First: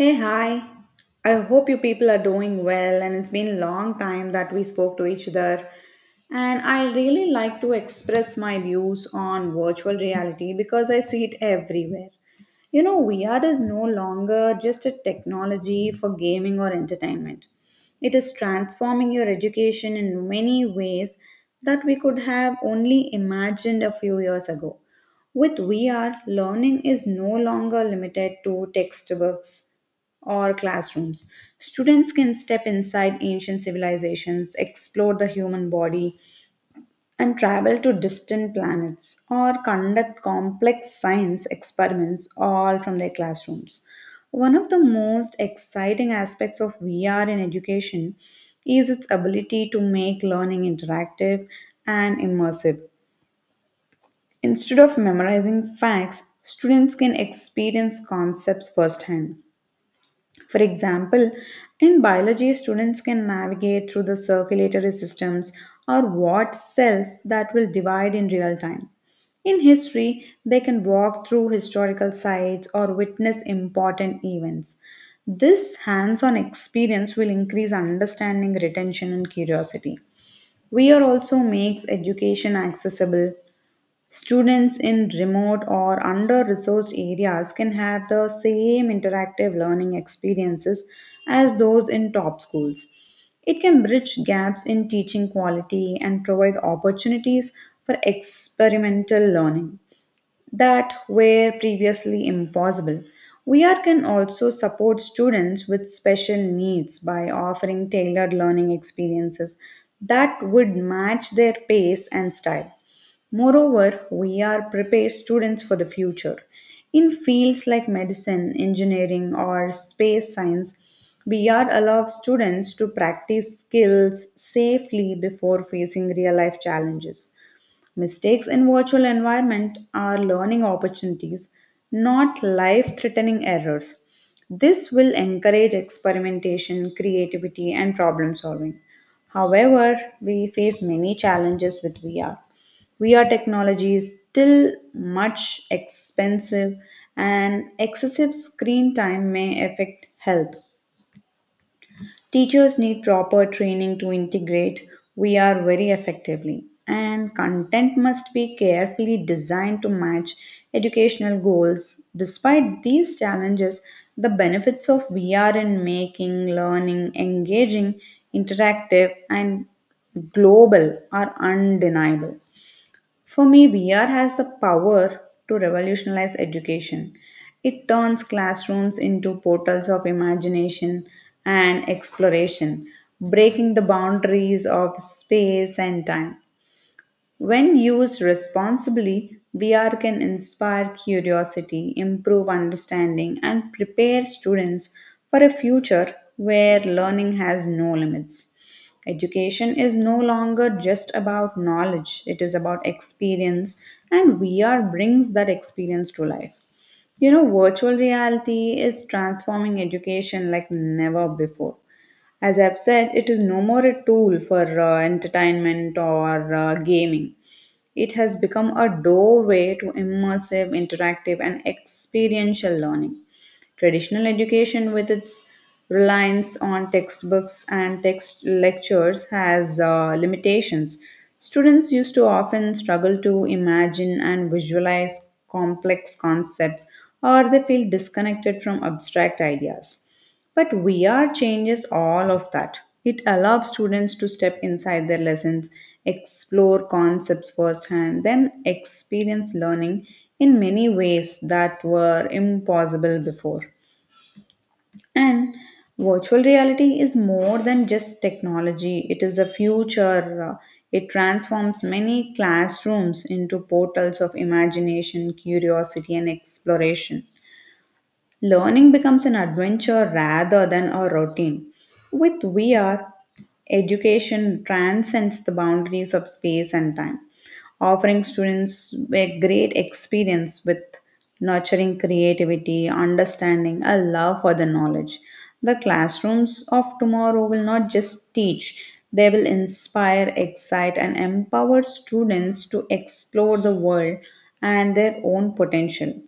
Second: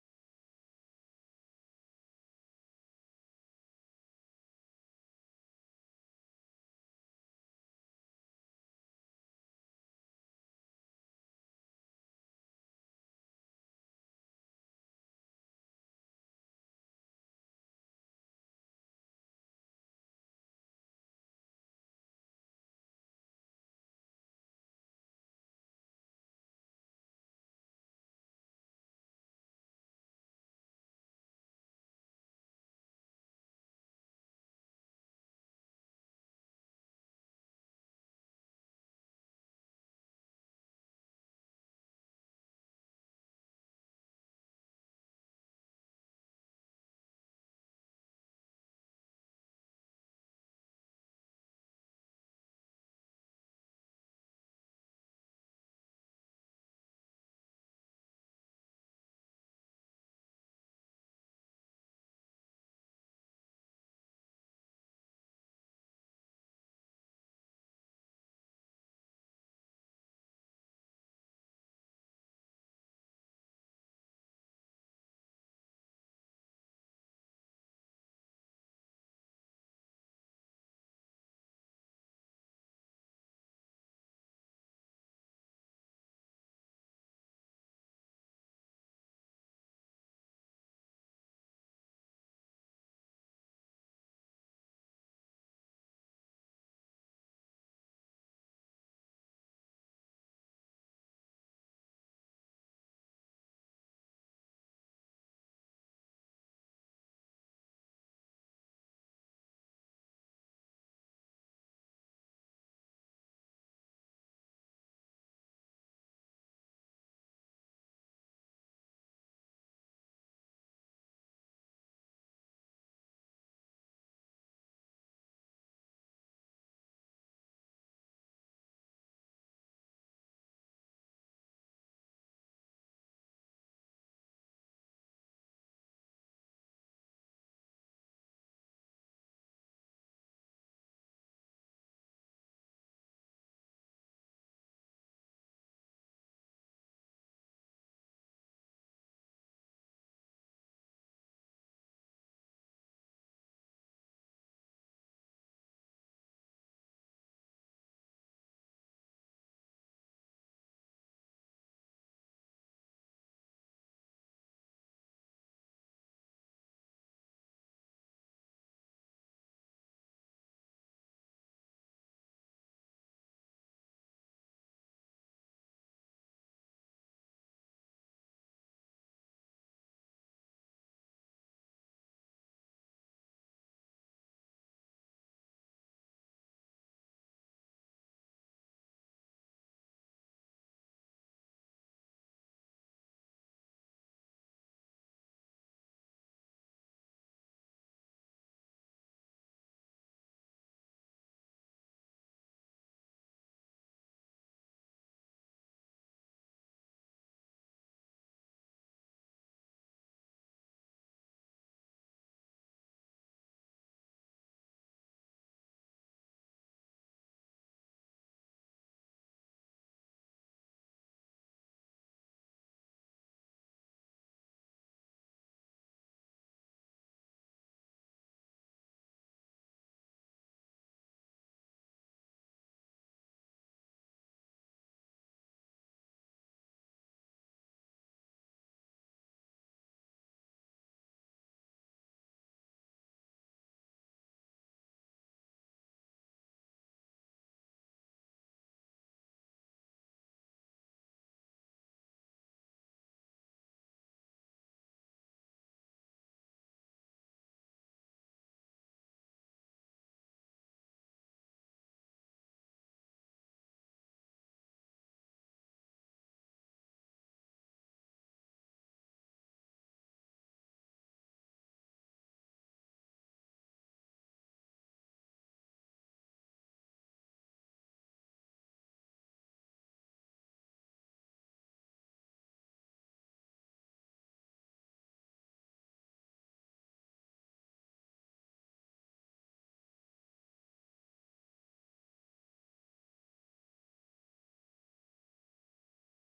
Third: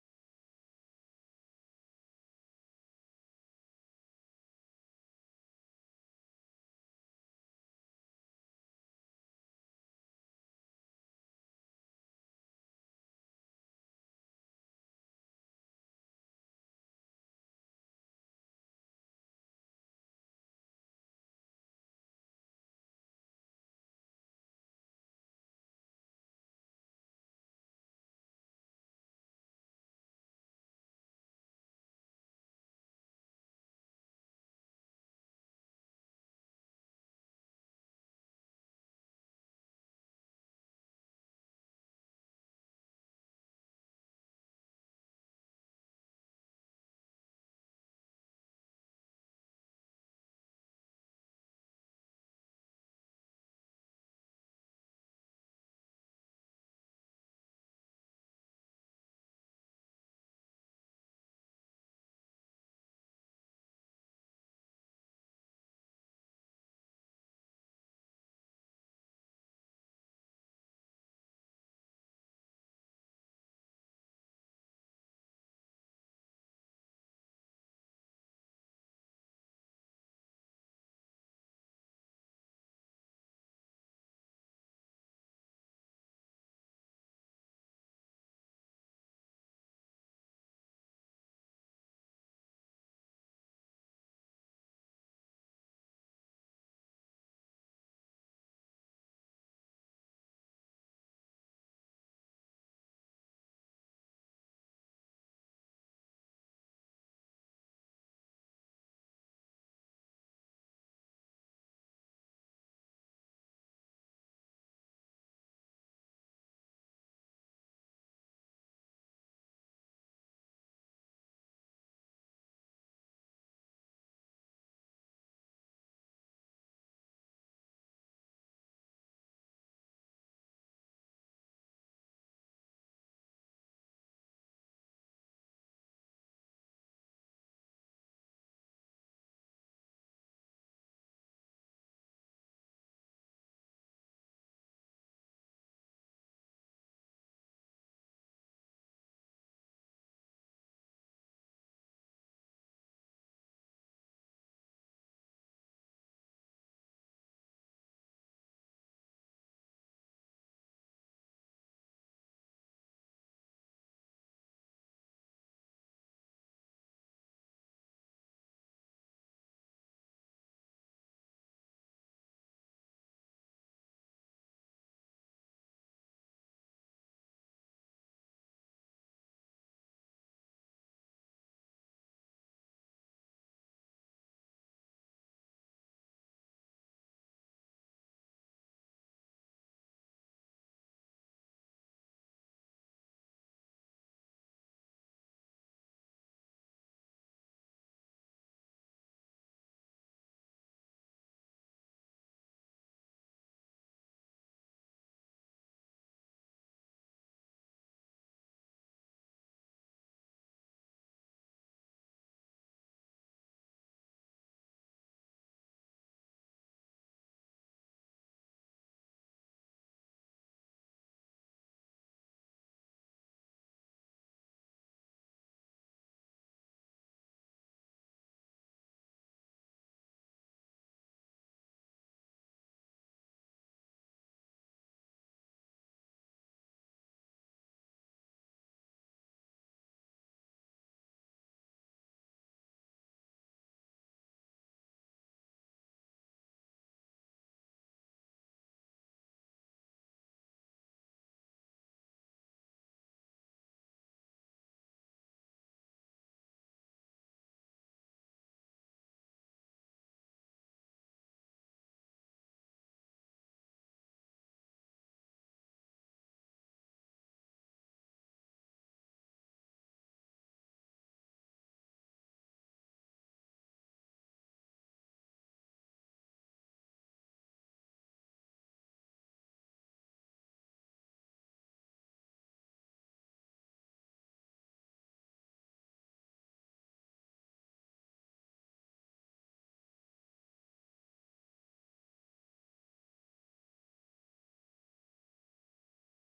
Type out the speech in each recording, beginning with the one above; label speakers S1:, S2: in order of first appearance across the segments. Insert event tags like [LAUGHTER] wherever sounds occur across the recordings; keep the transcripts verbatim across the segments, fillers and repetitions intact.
S1: Hey, hi. I hope you people are doing well, and it's been a long time that we spoke to each other. And I really like to express my views on virtual reality because I see it everywhere. You know, V R is no longer just a technology for gaming or entertainment. It is transforming your education in many ways that we could have only imagined a few years ago. With V R, learning is no longer limited to textbooks or classrooms. Students can step inside ancient civilizations, explore the human body, and travel to distant planets or conduct complex science experiments all from their classrooms. One of the most exciting aspects of V R in education is its ability to make learning interactive and immersive. Instead of memorizing facts, students can experience concepts firsthand. For example, in biology, students can navigate through the circulatory systems or what cells that will divide in real time. In history, they can walk through historical sites or witness important events. This hands on experience will increase understanding, retention, and curiosity. V R also makes education accessible. Students in remote or under resourced areas can have the same interactive learning experiences as those in top schools. It can bridge gaps in teaching quality and provide opportunities for experimental learning that were previously impossible. V R can also support students with special needs by offering tailored learning experiences that would match their pace and style. Moreover, we are prepared students for the future. In fields like medicine, engineering, or space science, we are allowed students to practice skills safely before facing real life challenges. Mistakes in virtual environment are learning opportunities, not life-threatening errors. This will encourage experimentation, creativity, and problem solving. However, we face many challenges with V R. V R technology is still much expensive and excessive screen time may affect health. Teachers need proper training to integrate V R very effectively, and content must be carefully designed to match educational goals. Despite these challenges, the benefits of V R in making learning engaging, interactive, and global are undeniable. For me, V R has the power to revolutionize education. It turns classrooms into portals of imagination and exploration, breaking the boundaries of space and time. When used responsibly, V R can inspire curiosity, improve understanding, and prepare students for a future where learning has no limits. Education is no longer just about knowledge, it is about experience, and V R brings that experience to life. You know, virtual reality is transforming education like never before. As I've said, it is no more a tool for uh, entertainment or uh, gaming. It has become a doorway to immersive, interactive, and experiential learning. Traditional education, with its reliance on textbooks and text lectures, has uh, limitations. Students used to often struggle to imagine and visualize complex concepts, or they feel disconnected from abstract ideas. But V R changes all of that. It allows students to step inside their lessons, explore concepts firsthand, then experience learning in many ways that were impossible before. And virtual reality is more than just technology, it is a future. uh, It transforms many classrooms into portals of imagination, curiosity, and exploration. Learning becomes an adventure rather than a routine. With V R, education transcends the boundaries of space and time, offering students a great experience with nurturing creativity, understanding, a love for the knowledge. The classrooms of tomorrow will not just teach, they will inspire, excite, and empower students to explore the world and their own potential.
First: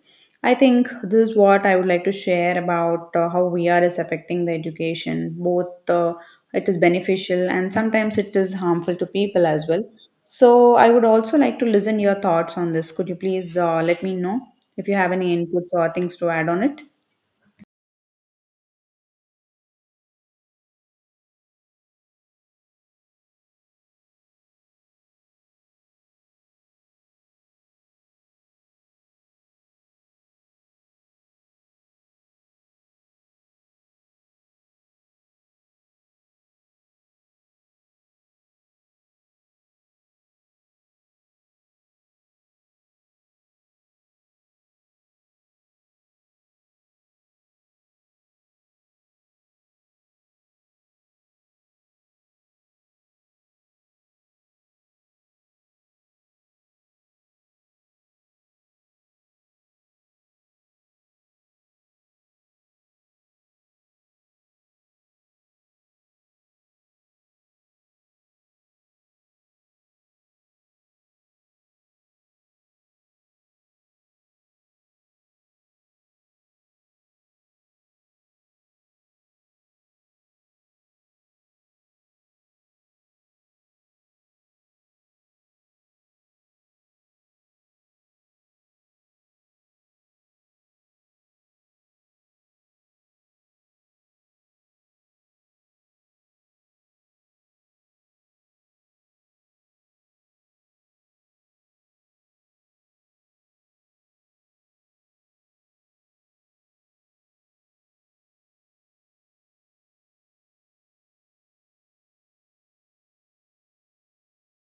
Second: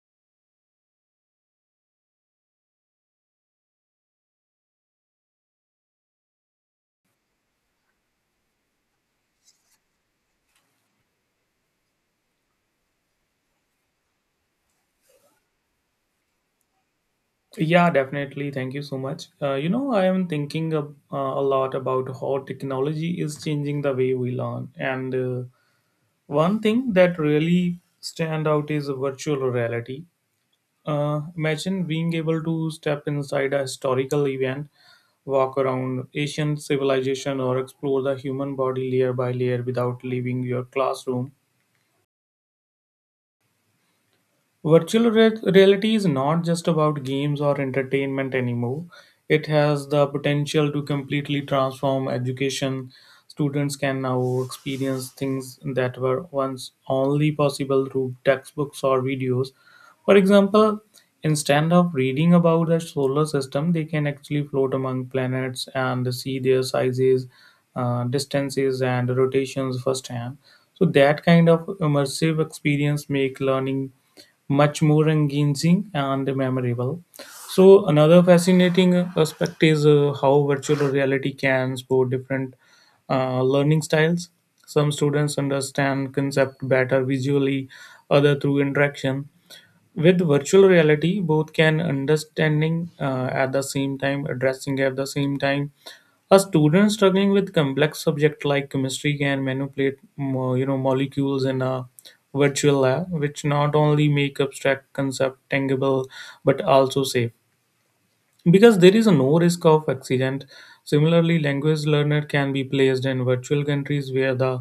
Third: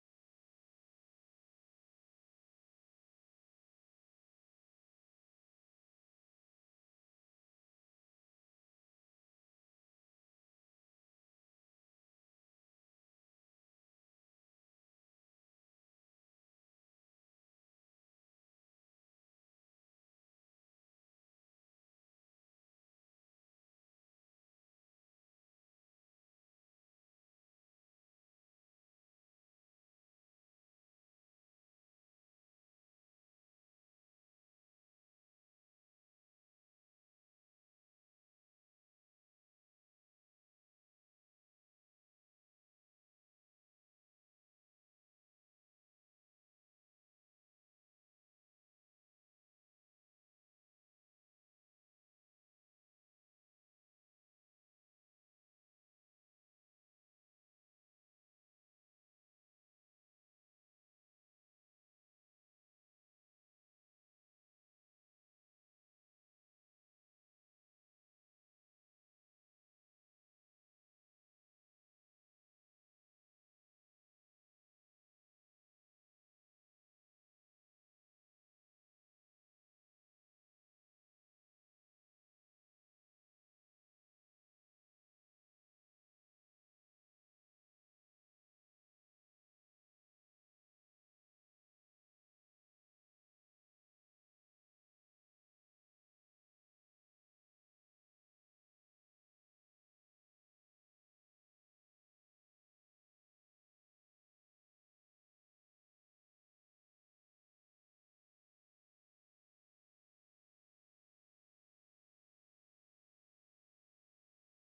S1: I think this is what I would like to share about uh, how V R is affecting the education. Both uh, it is beneficial and sometimes it is harmful to people as well. So I would also like to listen your thoughts on this. Could you please uh, let me know if you have any inputs or things to add on it?
S2: Yeah, definitely. Thank you so much. Uh, you know, I am thinking ab- uh, a lot about how technology is changing the way we learn. And uh, One thing that really stand out is virtual reality. Uh, imagine being able to step inside a historical event, walk around ancient civilization, or explore the human body layer by layer without leaving your classroom. Virtual re- reality is not just about games or entertainment anymore. It has the potential to completely transform education. Students can now experience things that were once only possible through textbooks or videos. For example, instead of reading about the solar system, they can actually float among planets and see their sizes, uh, distances, and rotations firsthand. So that kind of immersive experience make learning much more engaging and memorable. So another fascinating aspect is uh, how virtual reality can support different uh, learning styles. Some students understand concept better visually, other through interaction, with virtual reality both can understanding uh, at the same time, addressing at the same time a student struggling with complex subject like chemistry can manipulate mo- you know molecules in a virtual lab, which not only make abstract concept tangible but also safe because there is no risk of accident. Similarly, language learner can be placed in virtual countries where the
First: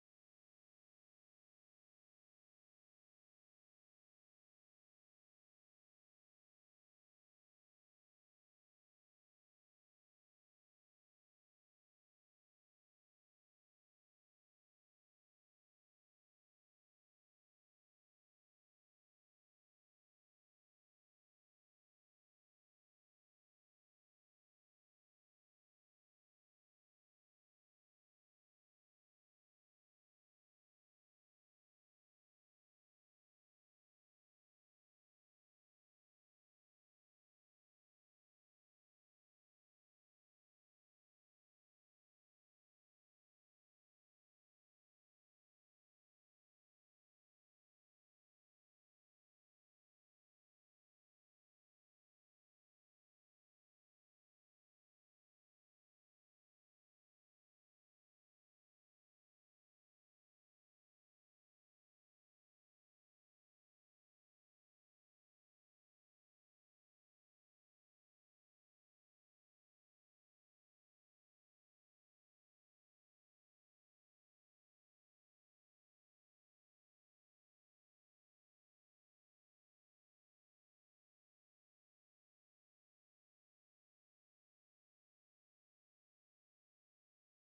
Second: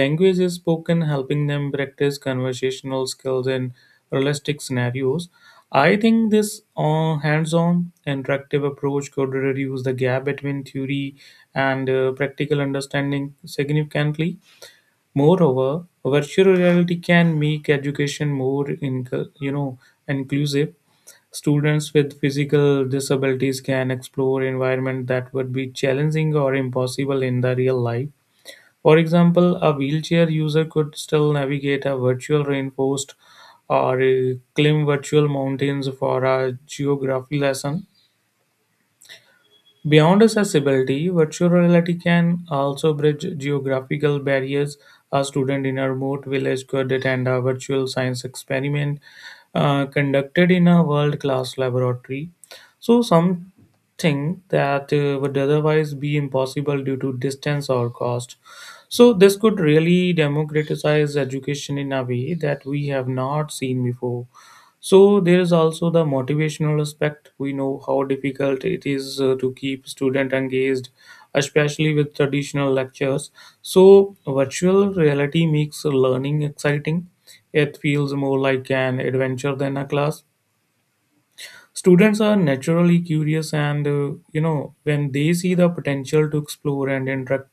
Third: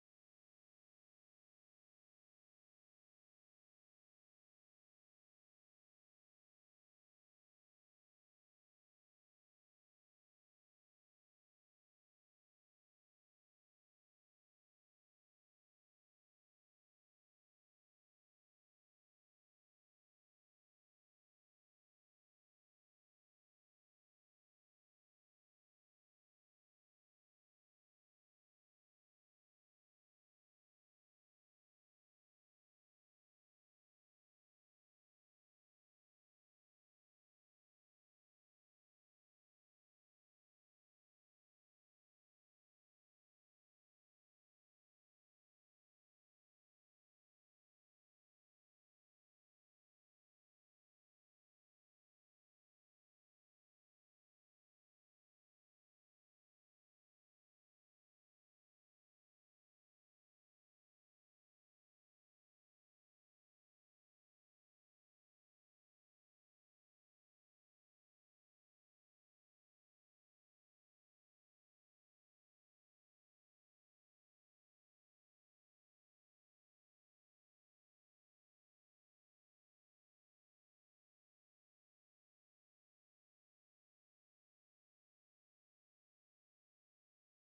S2: language is spoken, helping them practice conversational skills in realistic scenarios. I think this uh, hands-on interactive approach could reduce the gap between theory and uh, practical understanding significantly. Moreover, virtual reality can make education more in, you know inclusive. Students with physical disabilities can explore environments that would be challenging or impossible in the real life. For example, a wheelchair user could still navigate a virtual rainforest or uh, climb virtual mountains for a geography lesson. Beyond accessibility, virtual reality can also bridge geographical barriers. A student in a remote village could attend a virtual science experiment uh, conducted in a world class laboratory. So, something that uh, would otherwise be impossible due to distance or cost. So, this could really democratize education in a way that we have not seen before. So there is also the motivational aspect. We know how difficult it is uh, to keep student engaged, especially with traditional lectures. So virtual reality makes learning exciting. It feels more like an adventure than a class. Students are naturally curious, and uh, you know when they see the potential to explore and interact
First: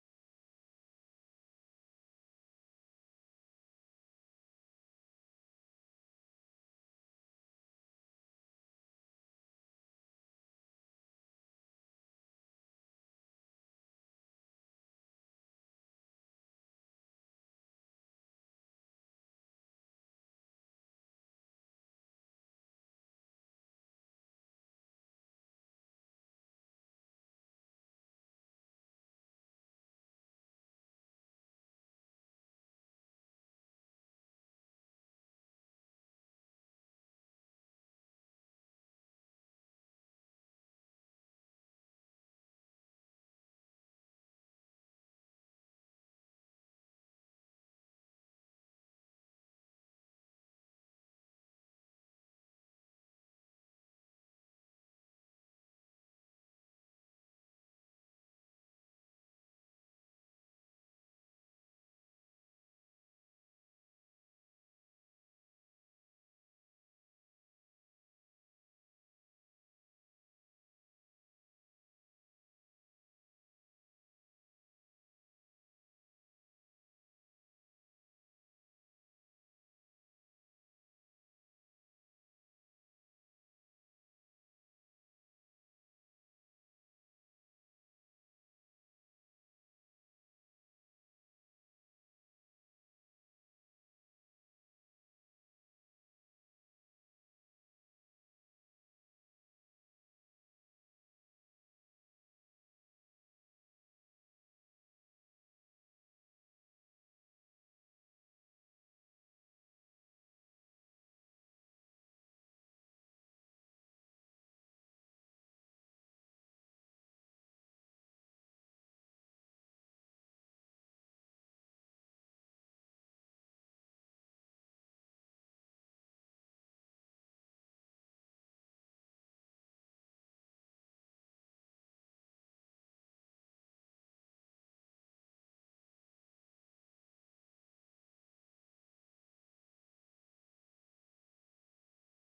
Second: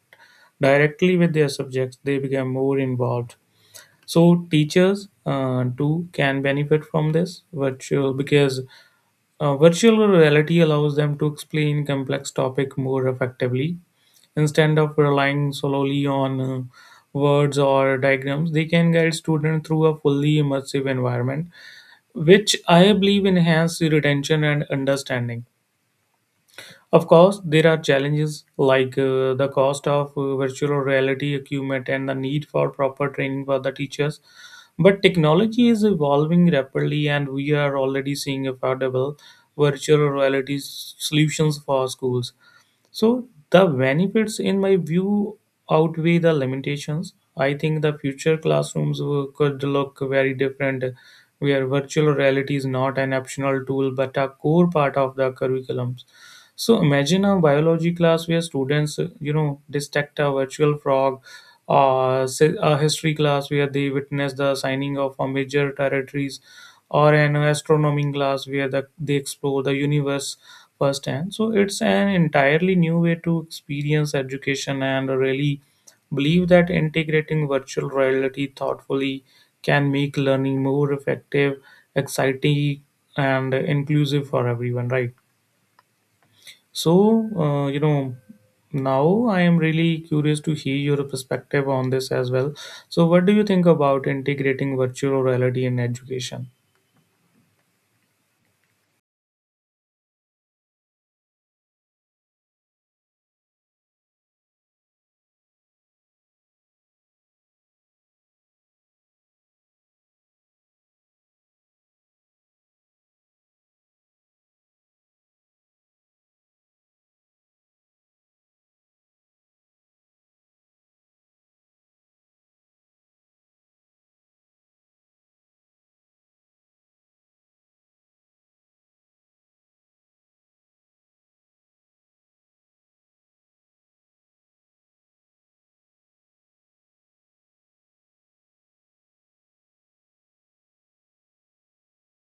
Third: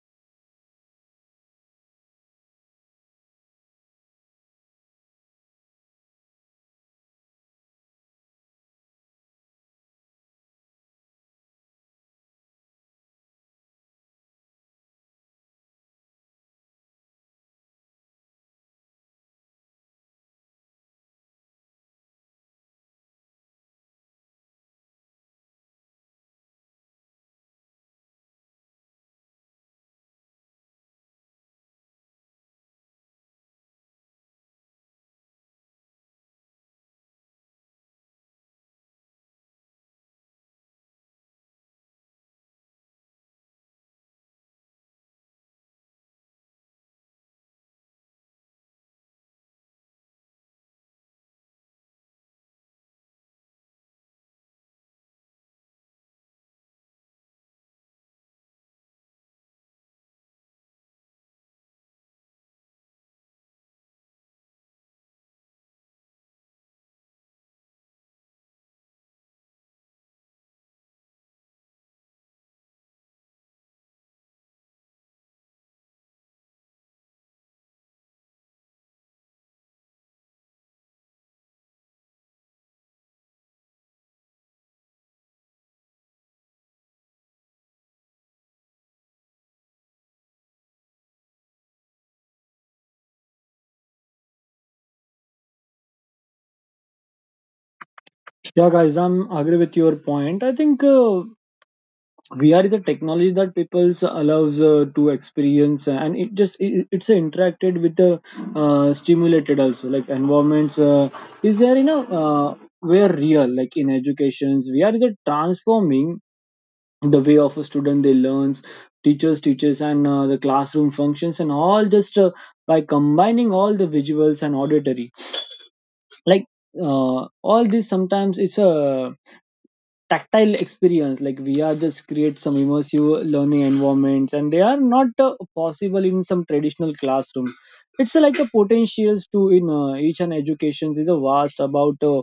S2: directly with their subjects, they become more involved. So teachers uh, too can benefit from this virtual because uh, virtual reality allows them to explain complex topic more effectively. Instead of relying solely on uh, words or diagrams, they can guide students through a fully immersive environment, which I believe enhance retention and understanding. Of course, there are challenges like uh, the cost of uh, virtual reality equipment and the need for proper training for the teachers. But technology is evolving rapidly, and we are already seeing affordable virtual reality s- solutions for schools. So, the benefits, in my view, outweigh the limitations. I think the future classrooms will- could look very different, where virtual reality is not an optional tool but a core part of the curriculum. So imagine a biology class where students, uh, you know, dissect a virtual frog, or say a history class where they witness the signing of a major territories, or an astronomy class where the, they explore the universe firsthand. So it's an entirely new way to experience education, and I really believe that integrating virtual reality thoughtfully can make learning more effective, exciting, and inclusive for everyone, right? So, uh, you know, now I am really curious to hear your perspective on this as well. So, what do you think about integrating virtual reality in education?
S3: Yeah, guys, I'm agree with your point. I think uh, V R is a technology that people allows uh, to experience, uh, and it just it, it's uh, interacted with the uh, stimulated also like environments. Uh, is there you know uh, where real like in educations V R is a transforming the way of a student they learns, teachers teaches and uh, the classroom functions and all just uh, by combining all the visuals and auditory like uh, all this sometimes it's a tactile experience like vr just creates some immersive learning environments and they are not uh, possible in some traditional classroom it's uh, like the potentials to in uh, each and educations is a vast about uh,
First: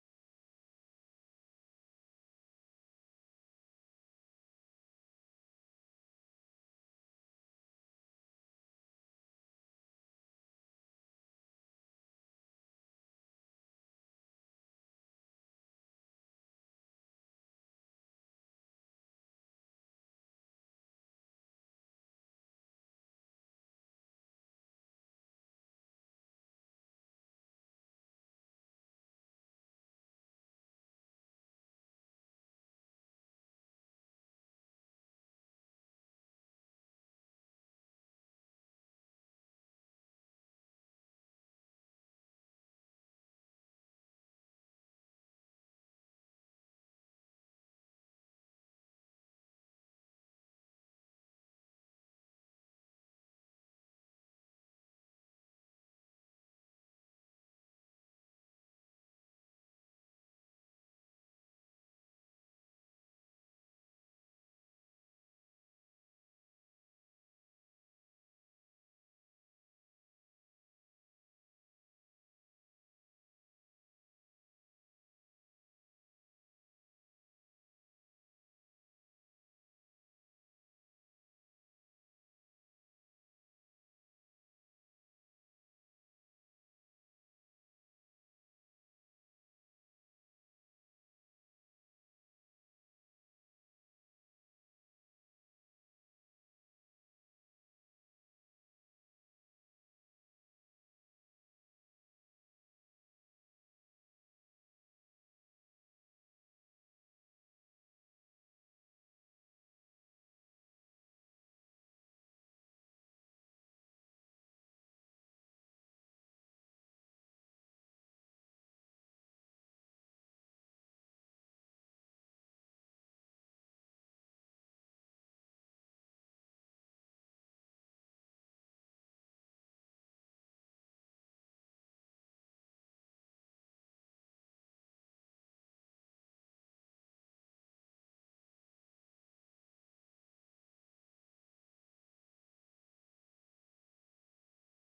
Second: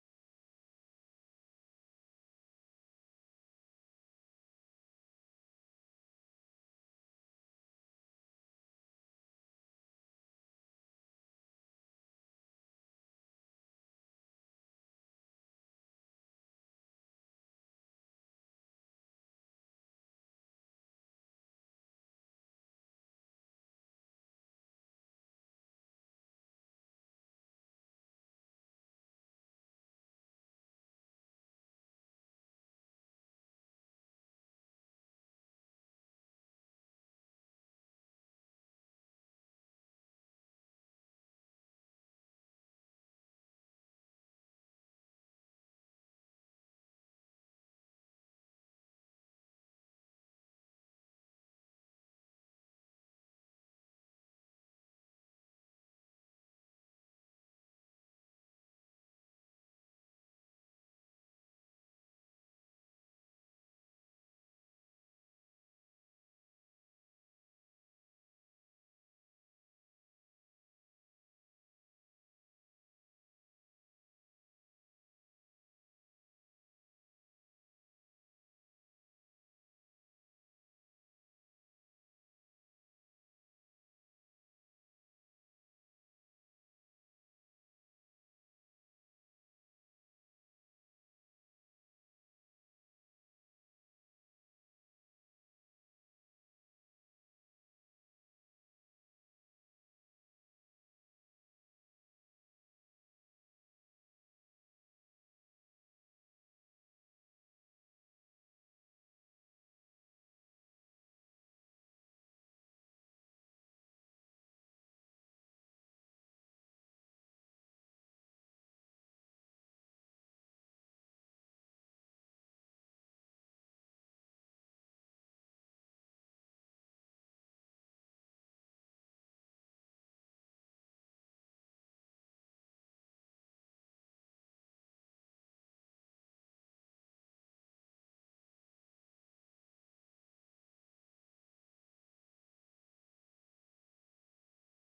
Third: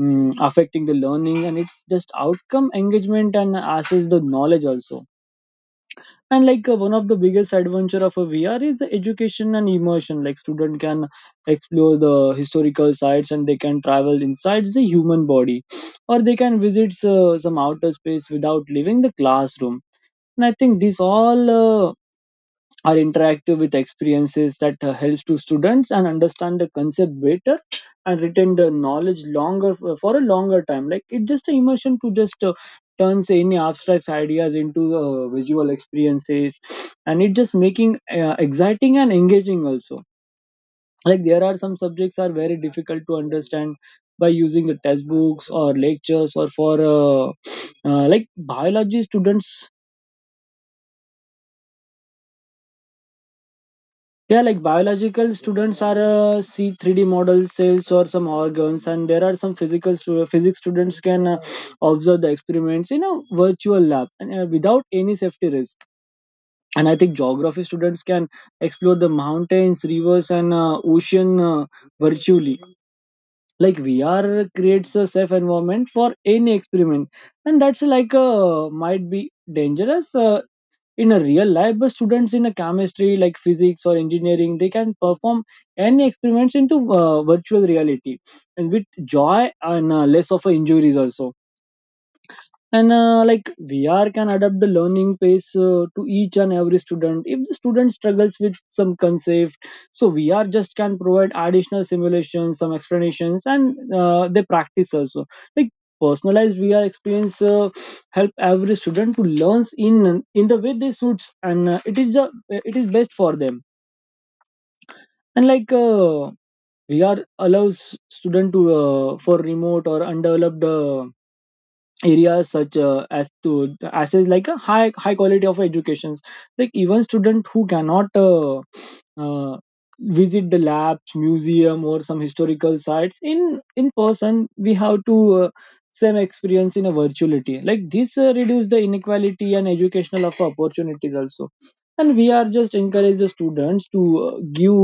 S3: mm, affecting the learning and it's just outcome engagement and assess the knowledge also and like uh, one of the biggest adventure of a vr is the education and immersion like student can explore the historical sites and they can travel inside the human body or they can visit uh, some outer space without leaving the classroom and I think this all uh, are interactive with experiences that uh, helps to students and understand the concept better and retain the knowledge longer uh, for a longer time like it just a immersion to just uh, turns any abstract ideas into uh, visual experiences and it just making uh, exciting and engaging also like there are some subjects are very difficult to understand by using the test books or lectures or for uh, uh, like biology students. Yeah, like biological students are uh, see three D models, cells, or some organs, and there are some physical stu- uh, physics students can uh, observe the experiments in a virtual lab and uh, without any safety risk. And I think geography students can explore the mountains, rivers, and uh, ocean uh, virtually. Like V R creates a safe environment for any experiment, and that's like uh, might be dangerous uh, in a real life but students in a chemistry like physics or engineering they can perform any experiments into uh, virtual reality and with joy and uh, less of uh, injuries also and uh, like vr can adapt the learning pace uh, to each and every student if the student struggles with some concept so vr just can provide additional simulations some explanations and uh, they practice also like personalized vr experience uh, help every student to learn in in the way they suits and uh, it is the it is best for them and like uh, vr allows student to uh, for remote or undeveloped uh, areas such uh, as to as is like a high high quality of educations like even student who cannot uh, uh, visit the labs museum or some historical sites in in person we have to uh, same experience in a virtuality like this uh, reduce the inequality and educational of opportunities also and we are just encourage the students to uh, give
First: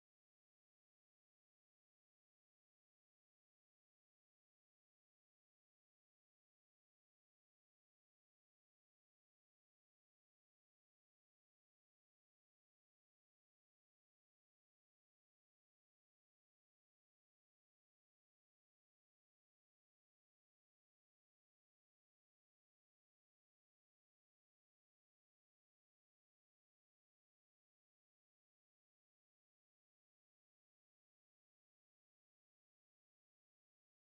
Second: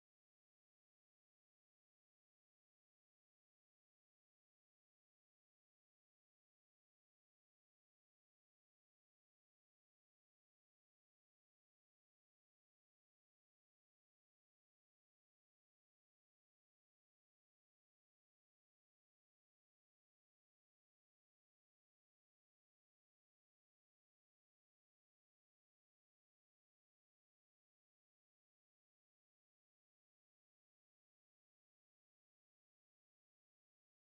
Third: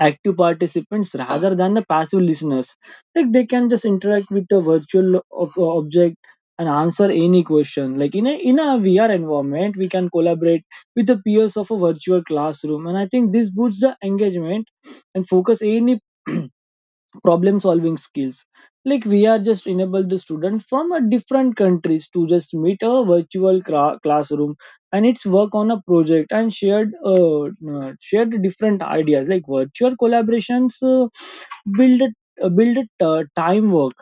S3: active participants rather than the passive listeners. Like they can just interact with the virtual ob- object and answer any question. Like in a in a V R environment, we can collaborate with the peers of a virtual classroom, and I think this boosts the engagement and focus any [CLEARS THROAT] problem solving skills like we are just enable the student from a different countries to just meet a virtual cra- classroom and it's work on a project and shared uh, uh, shared different ideas like virtual collaborations uh, build a uh, build a uh, time work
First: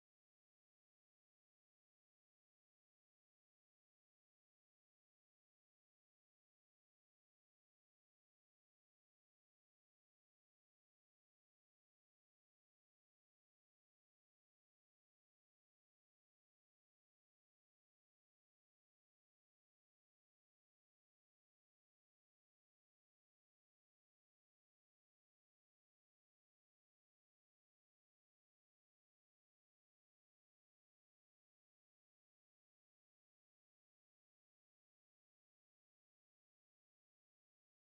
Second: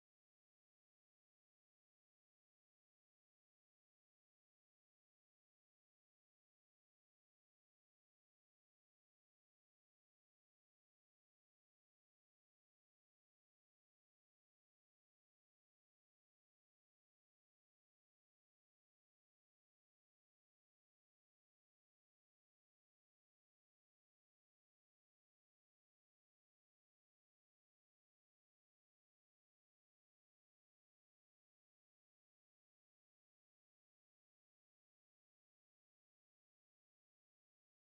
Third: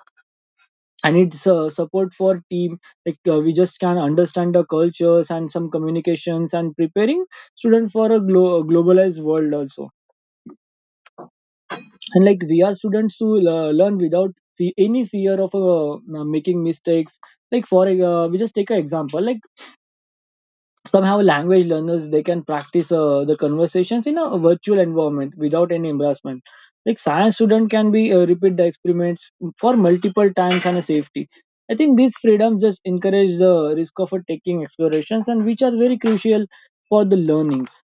S3: and it's uh, support for team like uh, we just can understand the cultures and some communications and preparing student for a glo- globalized world also and like we are students to uh, learn without fe- any fear of uh, uh, making mistakes like for e-, uh, we just take an example like somehow language learners they can practice uh, the conversations in a virtual environment without any embarrassment like science student can be uh, repeat the experiments for multiple times and a safety. I think these freedoms just encourage the risk of uh, taking explorations and which are very crucial for the learnings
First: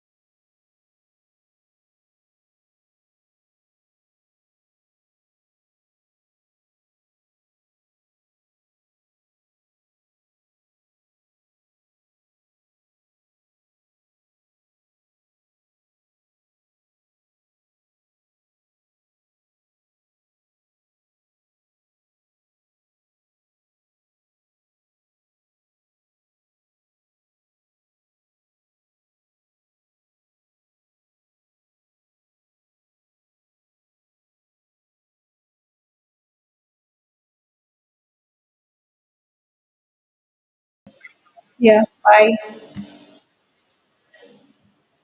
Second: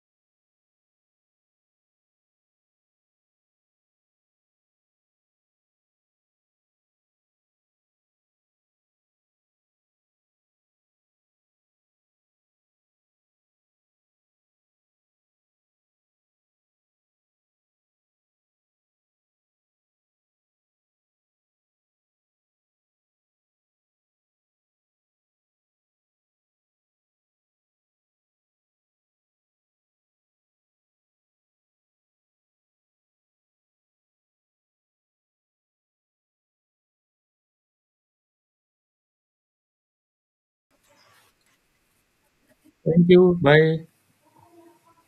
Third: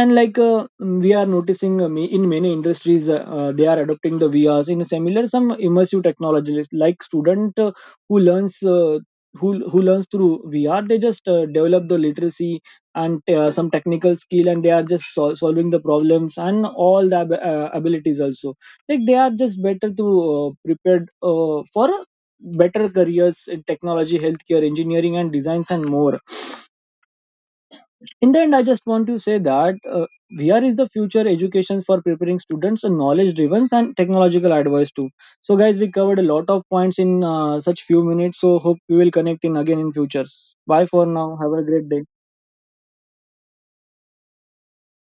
S3: and like uh, we are noticing uh, ma- in many industries uh, uh, they are adopting the vrs in similar some immersive technologies like student uh, who learns uh, who, who learns through V R, they just uh, develop the literacy and uh, some technical skill, and they are just sol- solving the problems and all the ab- uh, abilities also. Like they are just better to uh, prepared uh, for better careers in technology, healthcare, engineering, and designs and more. In the end I just want to say that uh, vr is the future education for preparing students and knowledge driven and technological advice too. So guys, we covered a lot of points in uh, such few minutes so hope we will connect in again in futures. Bye for now, have a
S1: Yeah,
S3: great day.
S1: bye.
S2: Thank you. Bye.